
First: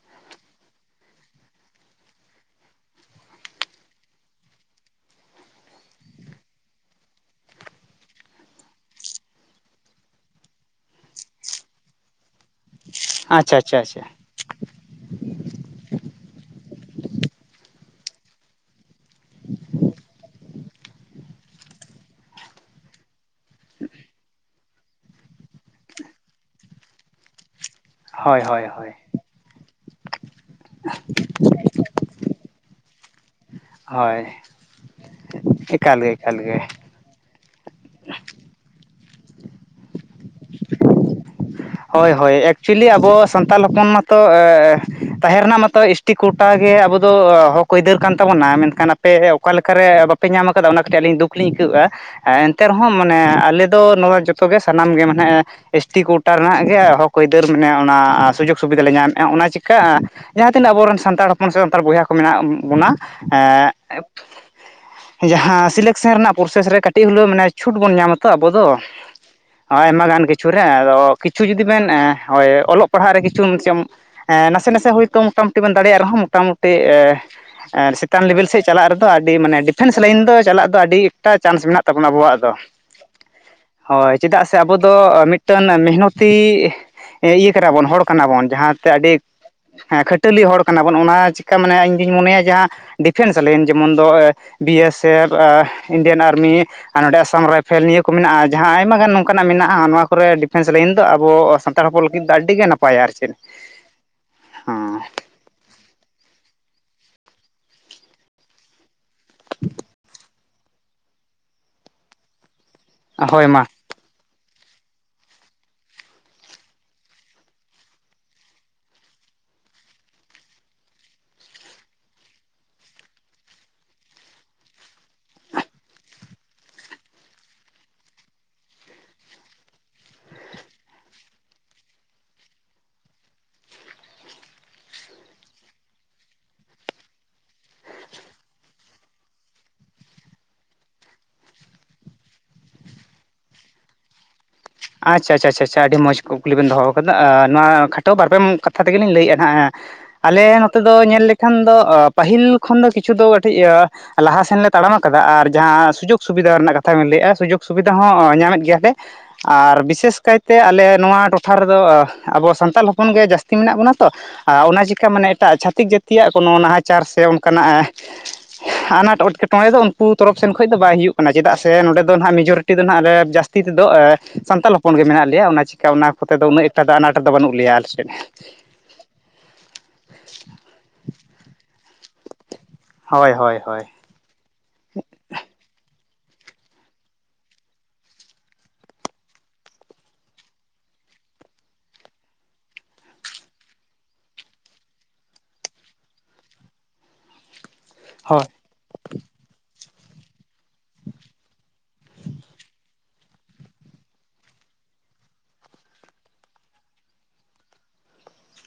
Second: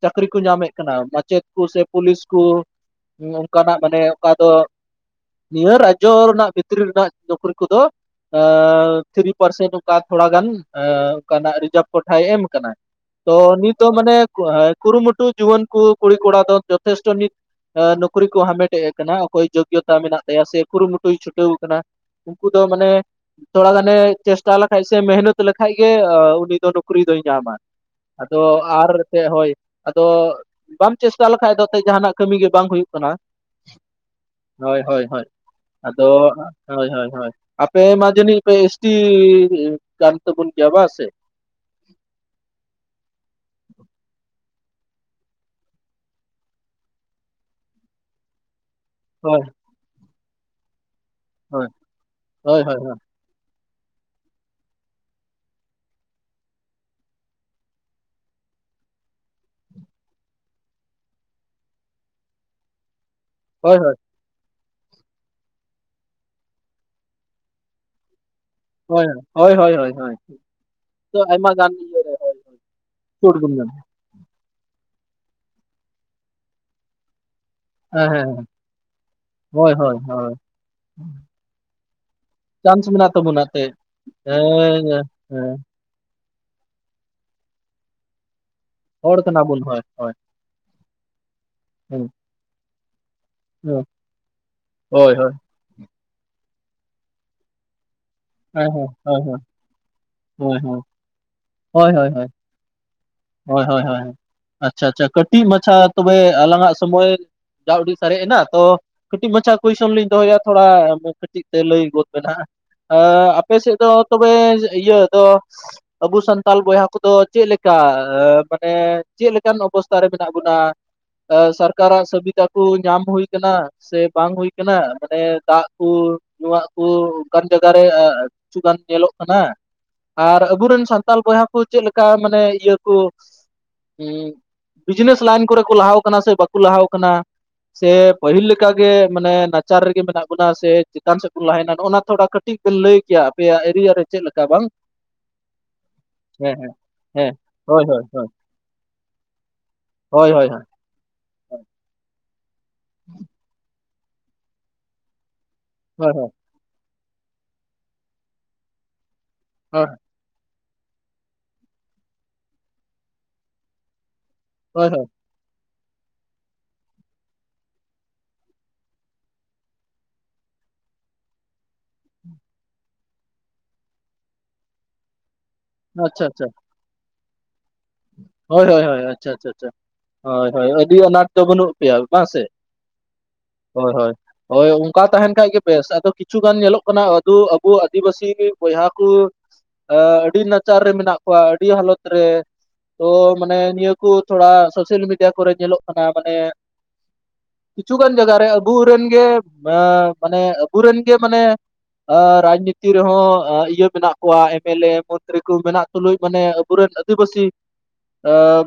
ᱪᱟᱹᱠᱨᱤ ᱠᱚ ᱧᱟᱢᱮᱜ ᱠᱟᱱᱟ ᱢᱟᱪᱮᱫ ᱠᱩ ᱥᱮ ᱯᱩᱞᱤᱥ ᱠᱩ ᱚᱱᱠᱟᱱᱟᱜ ᱢᱟᱱᱮ ᱚᱠᱟ ᱫᱚ ᱱᱤᱭᱟᱹ ᱨᱟᱡᱡᱚ ᱨᱮᱱᱟᱜ ᱵᱷᱤᱛᱨᱤ ᱨᱮᱱᱟᱜ ᱱᱩᱠᱨᱤ ᱠᱚᱫᱚ ᱛᱷᱨᱤ ᱯᱟᱨᱥᱮᱱ ᱚᱱᱠᱟ ᱛᱷᱚᱲᱟ ᱜᱟᱱ ᱚᱱᱠᱟᱱᱟᱜ ᱨᱤᱡᱟᱵᱷ ᱠᱚᱴᱷᱟᱭ ᱮᱢ ᱠᱟᱱᱟ ᱛᱚ ᱟᱪᱪᱷᱟ ᱱᱤᱛ ᱟᱪᱪᱷᱟ ᱫᱚ ᱟᱪᱪᱷᱟ ᱢᱟᱱᱮ ᱠᱩᱨᱩᱢᱩᱴᱩ ᱡᱩᱣᱟᱹᱱ ᱠᱩ ᱠᱩᱲᱤ ᱠᱚᱲᱟ ᱫᱚ ᱡᱚᱛᱷᱮᱥᱴᱚ ᱱᱤᱛ ᱱᱩᱠᱨᱤ ᱠᱚ ᱦᱟᱢᱮᱴᱮᱜ ᱠᱟᱱᱟ ᱚᱠᱚᱭ ᱡᱳᱜᱚᱛᱟ ᱢᱮᱱᱟᱜ ᱛᱟᱭᱟ ᱥᱮ ᱠᱩᱨᱩᱢᱩᱴᱩᱭ ᱪᱷᱩᱴᱟᱹᱣ ᱠᱟᱱᱟ ᱩᱱᱠᱩ ᱫᱚ ᱢᱟᱱᱮ ᱛᱷᱚᱲᱟ ᱜᱟᱱᱮ ᱪᱮᱥᱴᱟ ᱞᱮᱠᱷᱟᱡᱽ ᱥᱮ ᱢᱮᱦᱱᱚᱛ ᱞᱮᱠᱷᱟᱡᱽ ᱜᱮ ᱩᱱᱤ ᱫᱚ ᱱᱩᱠᱨᱤ ᱫᱚᱭ ᱧᱟᱢᱟ ᱦᱳᱭ ᱟᱫᱚ ᱦᱳᱭ ᱦᱳᱭ ᱟᱨ ᱜᱮ ᱦᱳᱭ ᱟᱫᱚ ᱵᱟᱢ ᱪᱮᱥᱴᱟ ᱞᱮᱠᱷᱟᱡᱽ ᱫᱚ ᱛᱮᱡ ᱡᱟᱦᱟᱱᱟᱜ ᱠᱟᱹᱢᱤ ᱜᱮ ᱵᱟᱝ ᱦᱩᱭᱩᱜ ᱠᱟᱱᱟ ᱦᱳᱭ ᱦᱳᱭ ᱦᱳᱭ ᱦᱳᱭ ᱮᱠᱟᱞ ᱟᱫᱚ ᱜᱮ ᱮᱠᱟᱞ ᱜᱮ ᱦᱳᱭ ᱦᱳᱭ ᱦᱳᱭ ᱟᱯᱮ ᱢᱟ ᱡᱟᱹᱱᱤᱡᱽ ᱯᱮ ᱮᱥᱴᱤ ᱠᱟᱱ ᱛᱟᱵᱩᱱ ᱜᱮᱭᱟ ᱵᱟ ᱥᱮ ᱦᱳᱭ ᱦᱳᱭ ᱮᱠᱪᱩᱭᱮᱞᱤ ᱟᱵᱚ ᱥᱟᱱᱛᱟᱲ ᱦᱚᱯᱚᱱ ᱢᱟᱛᱚ ᱛᱟᱦᱮᱸ ᱨᱮᱱᱟᱜ ᱢᱟᱛᱚ ᱮᱥ ᱴᱤ ᱠᱳᱴᱟ ᱜᱮ ᱟᱵᱚ ᱫᱚ ᱦᱚᱠ ᱟᱹᱭᱫᱟᱹᱨ ᱠᱟᱱ ᱛᱟᱵᱚᱱᱟ ᱢᱮᱱᱠᱷᱟᱱ ᱯᱮ ᱦᱳᱭ ᱚᱠᱟ ᱞᱮᱠᱟᱨᱮ ᱵᱟᱯᱮ ᱧᱟᱢ ᱟᱠᱟᱫᱟ ᱚᱱᱟ ᱠᱟᱹᱴᱤᱡᱽ ᱟᱹᱞᱤᱧ ᱫᱩᱠᱷ ᱞᱤᱧ ᱟᱹᱭᱠᱟᱹᱣ ᱦᱳᱭ ᱮᱜᱼᱟ ᱦᱳᱭ ᱮᱱᱛᱮ ᱦᱳᱭ ᱨᱮᱦᱚᱸ ᱢᱟᱱᱮ ᱟᱞᱮ ᱫᱚ ᱱᱚᱣᱟ ᱡᱚᱛᱚ ᱜᱮ ᱥᱟᱱᱟᱢ ᱜᱮ ᱢᱟᱱᱮ ᱮᱥ ᱴᱤ ᱠᱳᱴᱟ ᱨᱮᱱᱟᱜ ᱜᱮ ᱦᱚᱠ ᱟᱹᱭᱫᱟᱹᱨ ᱢᱟᱱᱮ ᱚᱱᱟ ᱥᱩᱡᱳᱜᱽ ᱥᱩᱵᱤᱫᱷᱟ ᱞᱮ ᱧᱟᱢᱮᱜᱼᱟ ᱚᱱᱟ ᱪᱤᱠᱟᱜᱼᱟ ᱡᱟᱦᱟᱸ ᱛᱤᱱᱟᱹᱜ ᱟᱵᱚ ᱨᱮᱱ ᱥᱟᱱᱛᱟᱲ ᱦᱚᱯᱚᱱ ᱥᱮ ᱥᱟᱱᱛᱟᱲ ᱵᱚᱭᱦᱟ ᱠᱚ ᱢᱮᱱᱟᱜ ᱵᱚᱱᱟ ᱦᱳᱭ ᱦᱳᱭ ᱮᱜ ᱡᱟᱦᱟ ᱥᱤᱞᱮᱠᱥᱮᱱ ᱨᱮᱱᱟᱜ ᱯᱨᱚᱥᱮᱥ ᱨᱮ ᱠᱟᱹᱴᱤᱡᱽ ᱦᱳᱞᱳ ᱢᱟᱱᱮ ᱪᱷᱩᱴ ᱵᱚᱱ ᱧᱟᱢᱟ ᱛᱚ ᱟᱵᱩ ᱫᱚ ᱦᱳᱭ ᱦᱳᱭ ᱦᱳᱭ ᱟᱭᱢᱟ ᱦᱳᱭ ᱜᱟᱱ ᱠᱤᱪᱷᱩ ᱨᱮ ᱟᱫᱚ ᱛᱚ ᱠᱤᱪᱷᱩ ᱟᱭᱢᱟ ᱡᱩᱫᱤ ᱜᱟᱱ ᱵᱮᱱ ᱤᱭᱟᱹ ᱨᱮ ᱦᱳᱭ ᱚᱞᱚᱜ ᱯᱟᱲᱦᱟᱜ ᱨᱮ ᱪᱷᱩᱴ ᱠᱤᱪᱷᱩ ᱵᱚᱱ ᱧᱟᱢᱟ ᱮᱸ ᱱᱟᱥᱮ ᱱᱟᱥᱮ ᱦᱳᱭᱛᱚ ᱢᱚᱴᱟᱢᱩᱴᱤ ᱵᱮᱱ ᱫᱟᱲᱮᱭᱟᱜ ᱨᱮᱦᱚᱸ ᱢᱚᱴᱟᱢᱩᱴᱤ ᱦᱮᱸ ᱪᱮᱛᱟᱱ ᱦᱮᱸ ᱞᱮᱵᱮᱞ ᱥᱮᱫ ᱪᱟᱞᱟᱜ ᱨᱮᱫᱚ ᱟᱹᱰᱤ ᱢᱟᱱᱮ ᱦᱳᱭ ᱦᱳᱭ ᱰᱤᱯᱷᱮᱱᱥ ᱞᱟᱭᱤᱱ ᱦᱳᱭ ᱫᱚ ᱪᱟᱞᱟᱜ ᱫᱚ ᱟᱹᱰᱤ ᱮᱠᱴᱟ ᱪᱟᱱᱥ ᱢᱮᱱᱟᱜ ᱛᱟᱵᱚᱱᱟ ᱟᱵᱚᱣᱟᱜ ᱫᱚ ᱪᱟᱱᱥ ᱢᱮᱱᱟᱜ ᱛᱟᱵᱚᱱᱟ ᱛᱮ ᱦᱳᱭ ᱪᱮᱫᱟᱜ ᱦᱮᱸ ᱥᱮ ᱟᱵᱚ ᱫᱚ ᱦᱮᱸ ᱢᱤᱫᱴᱟᱹᱱ ᱢᱮᱦᱱᱚᱛᱤ ᱤᱭᱟᱹ ᱠᱟᱱᱟᱵᱚᱱ ᱦᱚᱲ ᱠᱟᱱᱟᱵᱚᱱ ᱡᱟᱦᱟᱸ ᱛᱮ ᱟᱹᱰᱤ ᱦᱚᱲ ᱠᱟᱱᱟ ᱵᱚᱱ ᱦᱳᱭ ᱦᱮᱸ ᱦᱳᱭ ᱠᱷᱟᱹᱴᱟᱹᱞᱤ ᱦᱚᱲ ᱠᱟᱱᱟ ᱵᱚᱱ ᱚᱱᱟ ᱪᱤᱠᱟ ᱢᱟᱱᱮ ᱤᱧ ᱫᱩᱧ ᱢᱚᱱᱮᱭᱟ ᱡᱟᱦᱟᱸ ᱰᱤᱯᱷᱮᱱᱥ ᱞᱟᱭᱤᱱ ᱦᱳᱭ ᱡᱮᱢᱚᱱ ᱫᱚ ᱵᱤ ᱮᱥ ᱦᱳᱭ ᱮᱯᱷ ᱦᱳᱭ ᱤᱱᱰᱤᱭᱟᱱ ᱟᱨᱢᱤ ᱟᱨ ᱱᱚᱰᱮ ᱟᱥᱟᱢ ᱨᱟᱭ ᱯᱷᱮᱞ ᱱᱤᱭᱟᱹ ᱠᱚ ᱢᱮᱱᱟᱜᱼᱟ ᱦᱮᱸ ᱡᱟᱦᱟᱸ ᱦᱮᱸ ᱟᱭᱢᱟᱜᱟᱱ ᱦᱳᱭ ᱱᱚ ᱚᱱᱠᱟᱱᱟᱜ ᱢᱮᱱᱟᱜᱼᱟ ᱱᱚᱣᱟ ᱠᱚᱨᱮ ᱦᱳᱭ ᱦᱳᱭ ᱰᱤᱯᱷᱮᱱᱥ ᱞᱟᱭᱤᱱ ᱫᱚ ᱟᱵᱚ ᱥᱟᱱᱛᱟᱲ ᱦᱳᱭ ᱦᱳᱭ ᱦᱚᱯᱚᱱ ᱦᱳᱭ ᱞᱟᱹᱜᱤᱫ ᱫᱚ ᱟᱹᱰᱤᱜᱮ ᱱᱟᱯᱟᱭᱟ ᱟᱨ ᱪᱮᱫ ᱦᱳᱭ ᱦᱳᱭ ᱦᱳᱭ ᱟᱪᱪᱷᱟ ᱦᱮᱸ ᱟᱪᱪᱷᱟ ᱠᱟᱹᱴᱤᱡᱽ ᱢᱟᱪᱷᱟ ᱛᱚᱵᱮ ᱟᱞᱟᱝ ᱟᱜ ᱥᱚᱢᱚᱭ ᱡᱟ ᱩᱰᱤᱡᱽ ᱥᱟᱨᱮᱡ ᱮᱱᱟ ᱛᱚ ᱠᱟᱹᱴᱤᱡᱽ ᱢᱟᱪᱷᱟ ᱠᱩᱭᱥᱚᱱ ᱞᱤᱧ ᱫᱚᱦᱚᱭᱮᱜᱼᱟ ᱛᱷᱚᱲᱟ ᱠᱟᱹᱴᱤᱡᱽ ᱛᱮ ᱞᱟᱹᱭ ᱜᱚᱫ ᱵᱮᱱ ᱦᱮᱸ ᱦᱳᱭ ᱟᱯᱮ ᱢᱟ ᱥᱮᱫ ᱫᱚ ᱛᱚᱵᱮ ᱤᱭᱟᱹ ᱫᱚ ᱟᱵᱩ ᱥᱟᱱᱛᱟᱞ ᱵᱚᱭᱦᱟ ᱠᱚᱫᱚ ᱪᱮᱫ ᱞᱮᱠᱟ ᱢᱟᱱᱮ ᱪᱮᱫ ᱞᱮᱠᱟᱱ ᱚᱵᱚᱥᱛᱟ ᱨᱮ ᱢᱮᱱᱟᱜ ᱵᱚᱱᱟ ᱥᱟᱨᱠᱟᱨᱟᱜ ᱥᱩᱵᱤᱫᱷᱟ ᱠᱚ ᱧᱟᱢ ᱦᱩᱭ ᱠᱟᱱᱟ ᱥᱮ ᱵᱟᱝ ᱦᱩᱭ ᱟᱠᱟᱱᱟ ᱢᱟᱱᱮ ᱫᱟᱜᱽ ᱠᱩ ᱧᱩᱣᱟᱜ ᱠᱩ ᱚᱱᱠᱟ ᱡᱟᱣᱜᱟ ᱨᱮ ᱠᱤᱪᱷᱩ ᱜᱟᱱ ᱧᱮᱞᱚᱜ ᱠᱟᱱᱟ ᱟᱨ ᱟᱵᱚᱨᱮᱱ ᱥᱟᱱᱛᱟᱲ ᱵᱚᱭᱦᱟ ᱠᱚ ᱪᱮᱫ ᱞᱮᱠᱟ ᱢᱟᱱᱮ ᱤᱭᱟᱹ ᱠᱚ ᱦᱮ ᱵᱤᱜᱮᱱᱮᱥ ᱞᱟᱭᱤᱱ ᱠᱚᱨᱮ ᱠᱚ ᱞᱟᱦᱟᱣ ᱠᱟᱱᱟ ᱥᱮ ᱵᱟᱠᱚ ᱞᱟᱦᱟᱣ ᱠᱟᱱᱟ ᱥᱮ ᱯᱟᱹᱦᱤᱞ ᱞᱮ ᱞᱮᱠᱟᱜ ᱜᱮ ᱢᱟᱱᱮ ᱱᱟᱪᱟᱨ ᱨᱮᱜᱮ ᱢᱮᱱᱟᱜ ᱵᱚᱱᱟ ᱥᱮ ᱪᱮᱛᱟᱱ ᱥᱮᱫ ᱵᱚᱱ ᱞᱟᱦᱱᱟ ᱱᱚᱜ ᱱᱟ ᱛᱷᱚᱲᱟ ᱠᱟᱹᱴᱤᱡ ᱠᱟᱹᱴᱤᱡ ᱵᱮᱱ ᱞᱟᱹᱭ ᱠᱮᱭᱟ ᱟᱯᱮᱭᱟᱜ ᱮᱨᱤᱭᱟ ᱨᱮ ᱪᱮᱫ ᱞᱮᱠᱟ ᱵᱟᱝ ᱟᱪᱪᱷᱟ ᱟᱪᱪᱷᱟ ᱟᱹᱰᱤ ᱢᱚᱡᱽ ᱠᱩᱠᱞᱤ ᱦᱮᱸ ᱵᱮᱱ ᱦᱮᱸ ᱫᱚᱦᱚ ᱟᱠᱟᱫᱟ ᱦᱮᱸ ᱦᱳᱭ ᱱᱚᱣᱟ ᱦᱳᱭ ᱠᱷᱟᱴᱟᱹᱣ ᱵᱟᱨᱯᱮ ᱠᱟᱛᱷᱟ ᱛᱮᱜᱮᱞᱤᱧ ᱞᱟᱹᱭᱮᱫᱼᱟ ᱦᱟᱜ ᱦᱳᱭ ᱦᱳᱭ ᱧᱮᱞ ᱞᱮᱠᱷᱟᱱ ᱫᱚ ᱯᱟᱹᱦᱤᱞ ᱠᱷᱚᱱ ᱫᱚ ᱠᱤᱪᱷᱩ ᱫᱚ ᱠᱟᱹᱴᱤᱡ ᱞᱟᱦᱟ ᱥᱮᱱ ᱛᱟᱲᱟᱢ ᱟᱠᱟᱫᱟ ᱟᱨ ᱡᱟᱦᱟᱸ ᱦᱳᱭ ᱥᱩᱡᱳᱜᱽ ᱦᱳᱭ ᱥᱩᱵᱤᱫᱷᱟ ᱨᱮᱱᱟᱜ ᱠᱟᱛᱷᱟ ᱵᱮᱱ ᱞᱟᱹᱭᱮᱜᱼᱟ ᱥᱩᱡᱳᱜᱽ ᱥᱩᱵᱤᱫᱷᱟ ᱦᱚᱸ ᱧᱟᱢᱮᱫ ᱜᱮᱭᱟᱞᱮ ᱟᱨ ᱦᱳᱭ ᱵᱤᱥᱮᱥ ᱠᱟᱭᱛᱮ ᱛᱮ ᱟᱞᱮ ᱱᱚᱣᱟ ᱴᱚᱴᱷᱟ ᱨᱮᱫᱚ ᱟᱵᱚ ᱥᱟᱱᱛᱟᱲ ᱦᱚᱯᱚᱱ ᱜᱮ ᱡᱟᱹᱥᱛᱤ ᱢᱮᱱᱟᱜ ᱵᱚᱱᱟ ᱛᱚ ᱟᱨ ᱚᱱᱟ ᱦᱳᱭ ᱦᱳᱭ ᱪᱮᱠᱟ ᱢᱟᱱᱮ ᱮᱴᱟᱜ ᱪᱷᱟᱛᱤᱠ ᱡᱟᱹᱛᱤᱭᱟᱜ ᱠᱳᱱᱳ ᱱᱟᱦᱟᱪᱟᱨ ᱥᱮ ᱚᱱᱠᱟᱱᱟᱜ ᱟᱱᱟᱴ ᱮᱴᱠᱮᱴᱚᱬᱮ ᱫᱚ ᱩᱱᱠᱩ ᱛᱚᱨᱚᱯ ᱥᱮᱱ ᱠᱷᱚᱱᱚᱡ ᱫᱚ ᱵᱟᱭ ᱦᱩᱭᱩᱜ ᱠᱟᱱᱟ ᱪᱮᱫᱟᱜ ᱥᱮ ᱱᱚᱸᱰᱮ ᱫᱚ ᱱᱟᱦᱟᱜ ᱢᱮᱡᱚᱨᱤᱴᱤ ᱫᱚ ᱱᱟᱦᱟᱜᱞᱮ ᱡᱟᱹᱥᱛᱤ ᱛᱮᱫᱚ ᱥᱟᱱᱛᱟᱲ ᱦᱚᱯᱚᱱ ᱜᱮ ᱢᱮᱱᱟᱜ ᱞᱮᱭᱟ ᱚᱱᱟ ᱪᱤᱠᱠᱟ ᱚᱱᱟ ᱟᱪᱪᱷᱟ ᱠᱚᱛ ᱟᱪᱪᱷᱟ ᱫᱚ ᱩᱱᱟᱹᱜ ᱮᱠᱴᱟ ᱫᱚ ᱟᱱᱟᱴᱟ ᱫᱚ ᱵᱟᱹᱱᱩᱜ ᱞᱮᱭᱟ ᱟᱞᱮᱥᱮᱫ ᱫᱚ ᱦᱳᱭ ᱦᱳᱭ ᱦᱳᱭ ᱟᱪᱪᱷᱟ ᱟᱪᱪᱷᱟ ᱟᱪᱪᱷᱟ ᱦᱳᱭ ᱦᱳᱭ ᱟᱹᱰᱤ ᱟᱱᱟᱴ ᱫᱚ ᱵᱟᱹᱱᱩᱜ ᱯᱮᱭᱟ ᱵᱟᱝ ᱥᱮ ᱦᱳᱭ ᱦᱳᱭ ᱦᱳᱭ ᱚᱱᱠᱟ ᱛᱟᱦᱮᱱ ᱠᱷᱟᱱᱡ ᱜᱮ ᱵᱮᱥ ᱟᱫᱚ ᱠᱤᱪᱷᱩ ᱜᱟᱱ ᱧᱮᱞᱚᱜ ᱠᱟᱱᱟ ᱟᱵᱩ ᱟᱹᱫᱤᱵᱟᱟᱹᱥᱤ ᱵᱚᱭᱦᱟ ᱠᱚ ᱟᱹᱰᱤ ᱱᱟᱪᱟᱨ ᱨᱮ ᱢᱮᱱᱟᱜ ᱠᱚᱣᱟ ᱟᱹᱰᱤ ᱦᱟᱞᱚᱛ ᱨᱮ ᱛᱚ ᱢᱟᱱᱮ ᱱᱤᱭᱟᱹ ᱠᱚ ᱛᱷᱚᱲᱟ ᱥᱳᱥᱟᱞ ᱢᱤᱰᱤᱭᱟ ᱠᱚᱨᱮ ᱧᱮᱞᱚᱜ ᱠᱟᱱᱟ ᱢᱟᱱᱮ ᱠᱤᱪᱷᱩᱜᱟᱱ ᱡᱟᱭᱜᱟ ᱦᱳᱭ ᱨᱮ ᱟᱵᱚ ᱨᱮᱱ ᱜᱮ ᱢᱟᱱᱮ ᱟᱵᱚ ᱨᱮᱱ ᱜᱮ ᱢᱟᱱᱮ ᱨᱟᱡᱽᱱᱤᱛᱤ ᱨᱮᱦᱚᱸ ᱤᱭᱟᱹ ᱢᱮᱱᱟᱜ ᱠᱚᱣᱟ ᱮᱢ ᱮᱞ ᱮ ᱢᱚᱱᱛᱨᱤ ᱠᱚ ᱢᱮᱱᱟᱜ ᱠᱚᱣᱟ ᱛᱩᱞᱩᱭ ᱢᱟᱱᱮ ᱟᱵᱚᱨᱮᱱ ᱟᱹᱫᱤᱵᱟᱹᱥᱤ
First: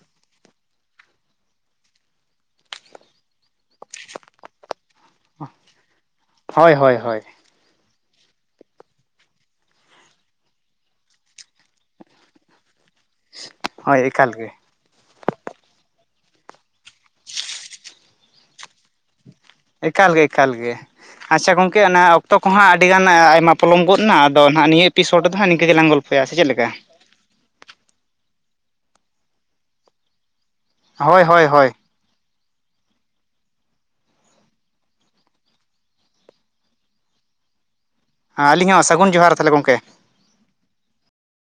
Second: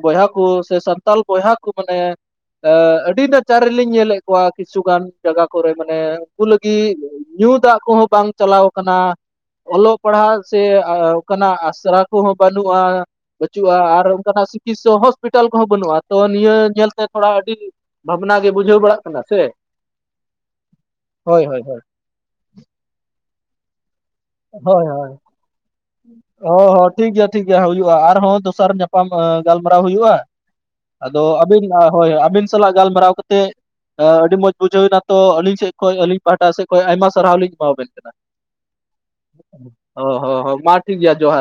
ᱵᱚᱭᱦᱟ ᱠᱚ ᱥᱮ ᱥᱟᱱᱛᱟᱞ ᱵᱚᱭᱦᱟ ᱠᱚ ᱢᱟᱱᱮ ᱟᱹᱰᱤ ᱱᱟᱪᱟᱨ ᱨᱮᱞᱤᱧ ᱧᱮᱞᱮᱫ ᱠᱚᱣᱟ ᱠᱤᱪᱷᱩ ᱜᱟᱱ ᱡᱟᱭᱜᱟ ᱠᱚᱨᱮ ᱢᱟᱱᱮ ᱩᱱᱠᱩ ᱦᱳᱭ ᱦᱳᱭ ᱞᱟᱹᱜᱤᱫ ᱦᱳᱭ ᱧᱩ ᱫᱟᱜ ᱠᱚᱦᱚᱸ ᱵᱟᱝ ᱪᱟᱞᱟᱣ ᱠᱟᱱᱟ ᱚᱞᱚᱜ ᱯᱟᱲᱦᱟᱜ ᱥᱮ ᱠᱟᱱᱟᱜ ᱟᱥᱨᱟ ᱠᱚᱦᱚᱸ ᱵᱟᱹᱱᱩᱜᱼᱟ ᱦᱩᱜᱼᱟ ᱦᱳᱭ ᱟᱨ ᱮᱠᱟᱞ ᱚᱱᱠᱟᱱᱟᱜ ᱜᱮ ᱪᱤᱠᱤᱥᱥ ᱦᱚᱥᱯᱤᱴᱟᱞ ᱠᱚᱦᱚᱸ ᱵᱟᱹᱱᱩᱜᱼᱟ ᱛᱚ ᱱᱤᱭᱟᱹ ᱧᱮᱞᱛᱮ ᱛᱷᱚᱲᱟ ᱟᱹᱰᱤ ᱵᱷᱟᱵᱽᱱᱟ ᱜᱮ ᱵᱩᱡᱷᱟᱹᱣᱲᱟᱜ ᱠᱟᱱᱟ ᱥᱮ ᱮᱠᱟᱞᱜᱮ ᱮᱠᱟᱞ ᱜᱮ ᱦᱳᱭ ᱟᱪᱪᱷᱟ ᱦᱳᱭ ᱜᱚᱝᱠᱮ ᱦᱳᱭ ᱚᱱᱟ ᱚᱠᱛᱚ ᱠᱚᱦᱟᱸ ᱟᱹᱰᱤᱜᱟᱱ ᱟᱭᱢᱟ ᱯᱚᱞᱚᱢ ᱜᱚᱫ ᱮᱱᱟ ᱟ ᱟᱫᱚ ᱱᱟᱦᱟᱜ ᱦᱳᱭ ᱱᱤᱭᱟᱹ ᱦᱳᱭ ᱮᱯᱤᱥᱰ ᱨᱮᱫᱚᱦᱟᱜ ᱱᱤᱠᱟᱹ ᱜᱮᱞᱟᱝ ᱜᱚᱞᱯᱷᱚᱭᱟ ᱥᱮ ᱪᱮᱫ ᱦᱚᱸ ᱞᱮᱠᱟ ᱦᱚᱸ ᱴᱷᱤᱠ ᱜᱮᱭᱟ ᱴᱷᱤᱠ ᱜᱮᱭᱟ ᱦᱩᱭᱩᱜᱼᱟ ᱟᱨᱦᱚᱸ ᱫᱚᱥᱟᱨ ᱧᱟᱯᱟᱢ ᱜᱟᱞᱢᱟᱨᱟᱣ ᱦᱩᱭᱩᱜᱼᱟ ᱦᱳᱭ ᱟᱫᱚ ᱦᱳᱭ ᱟᱹᱵᱤᱱ ᱦᱳᱭ ᱟᱹᱵᱤᱱ ᱥᱟᱞᱟᱜ ᱜᱟᱞᱢᱟᱨᱟᱣ ᱠᱟᱛᱮ ᱟᱹᱰᱤ ᱢᱚᱸᱡᱽ ᱵᱩᱡᱷᱟᱹᱣ ᱮᱱᱟ ᱛᱚ ᱟᱹᱞᱤᱧ ᱥᱮᱡ ᱠᱷᱚᱱ ᱟᱹᱞᱤᱧ ᱯᱟᱦᱴᱟ ᱥᱮᱫ ᱠᱷᱚᱱ ᱟᱭᱢᱟ ᱥᱟᱨᱦᱟᱣ ᱞᱤᱧ ᱮᱢᱟᱵᱮᱱ ᱠᱟᱱᱟ ᱮᱸᱞᱤᱧ ᱦᱚᱸ ᱥᱟᱹᱜᱩᱱ ᱡᱚᱦᱟᱨ ᱛᱟᱦᱚᱞᱮ ᱜᱚᱝᱠᱮ ᱚ ᱦᱚᱸ ᱦᱚᱸ ᱢᱟ ᱴᱷᱤᱠᱜ ᱜᱮᱭᱟ ᱡᱚᱦᱟᱨ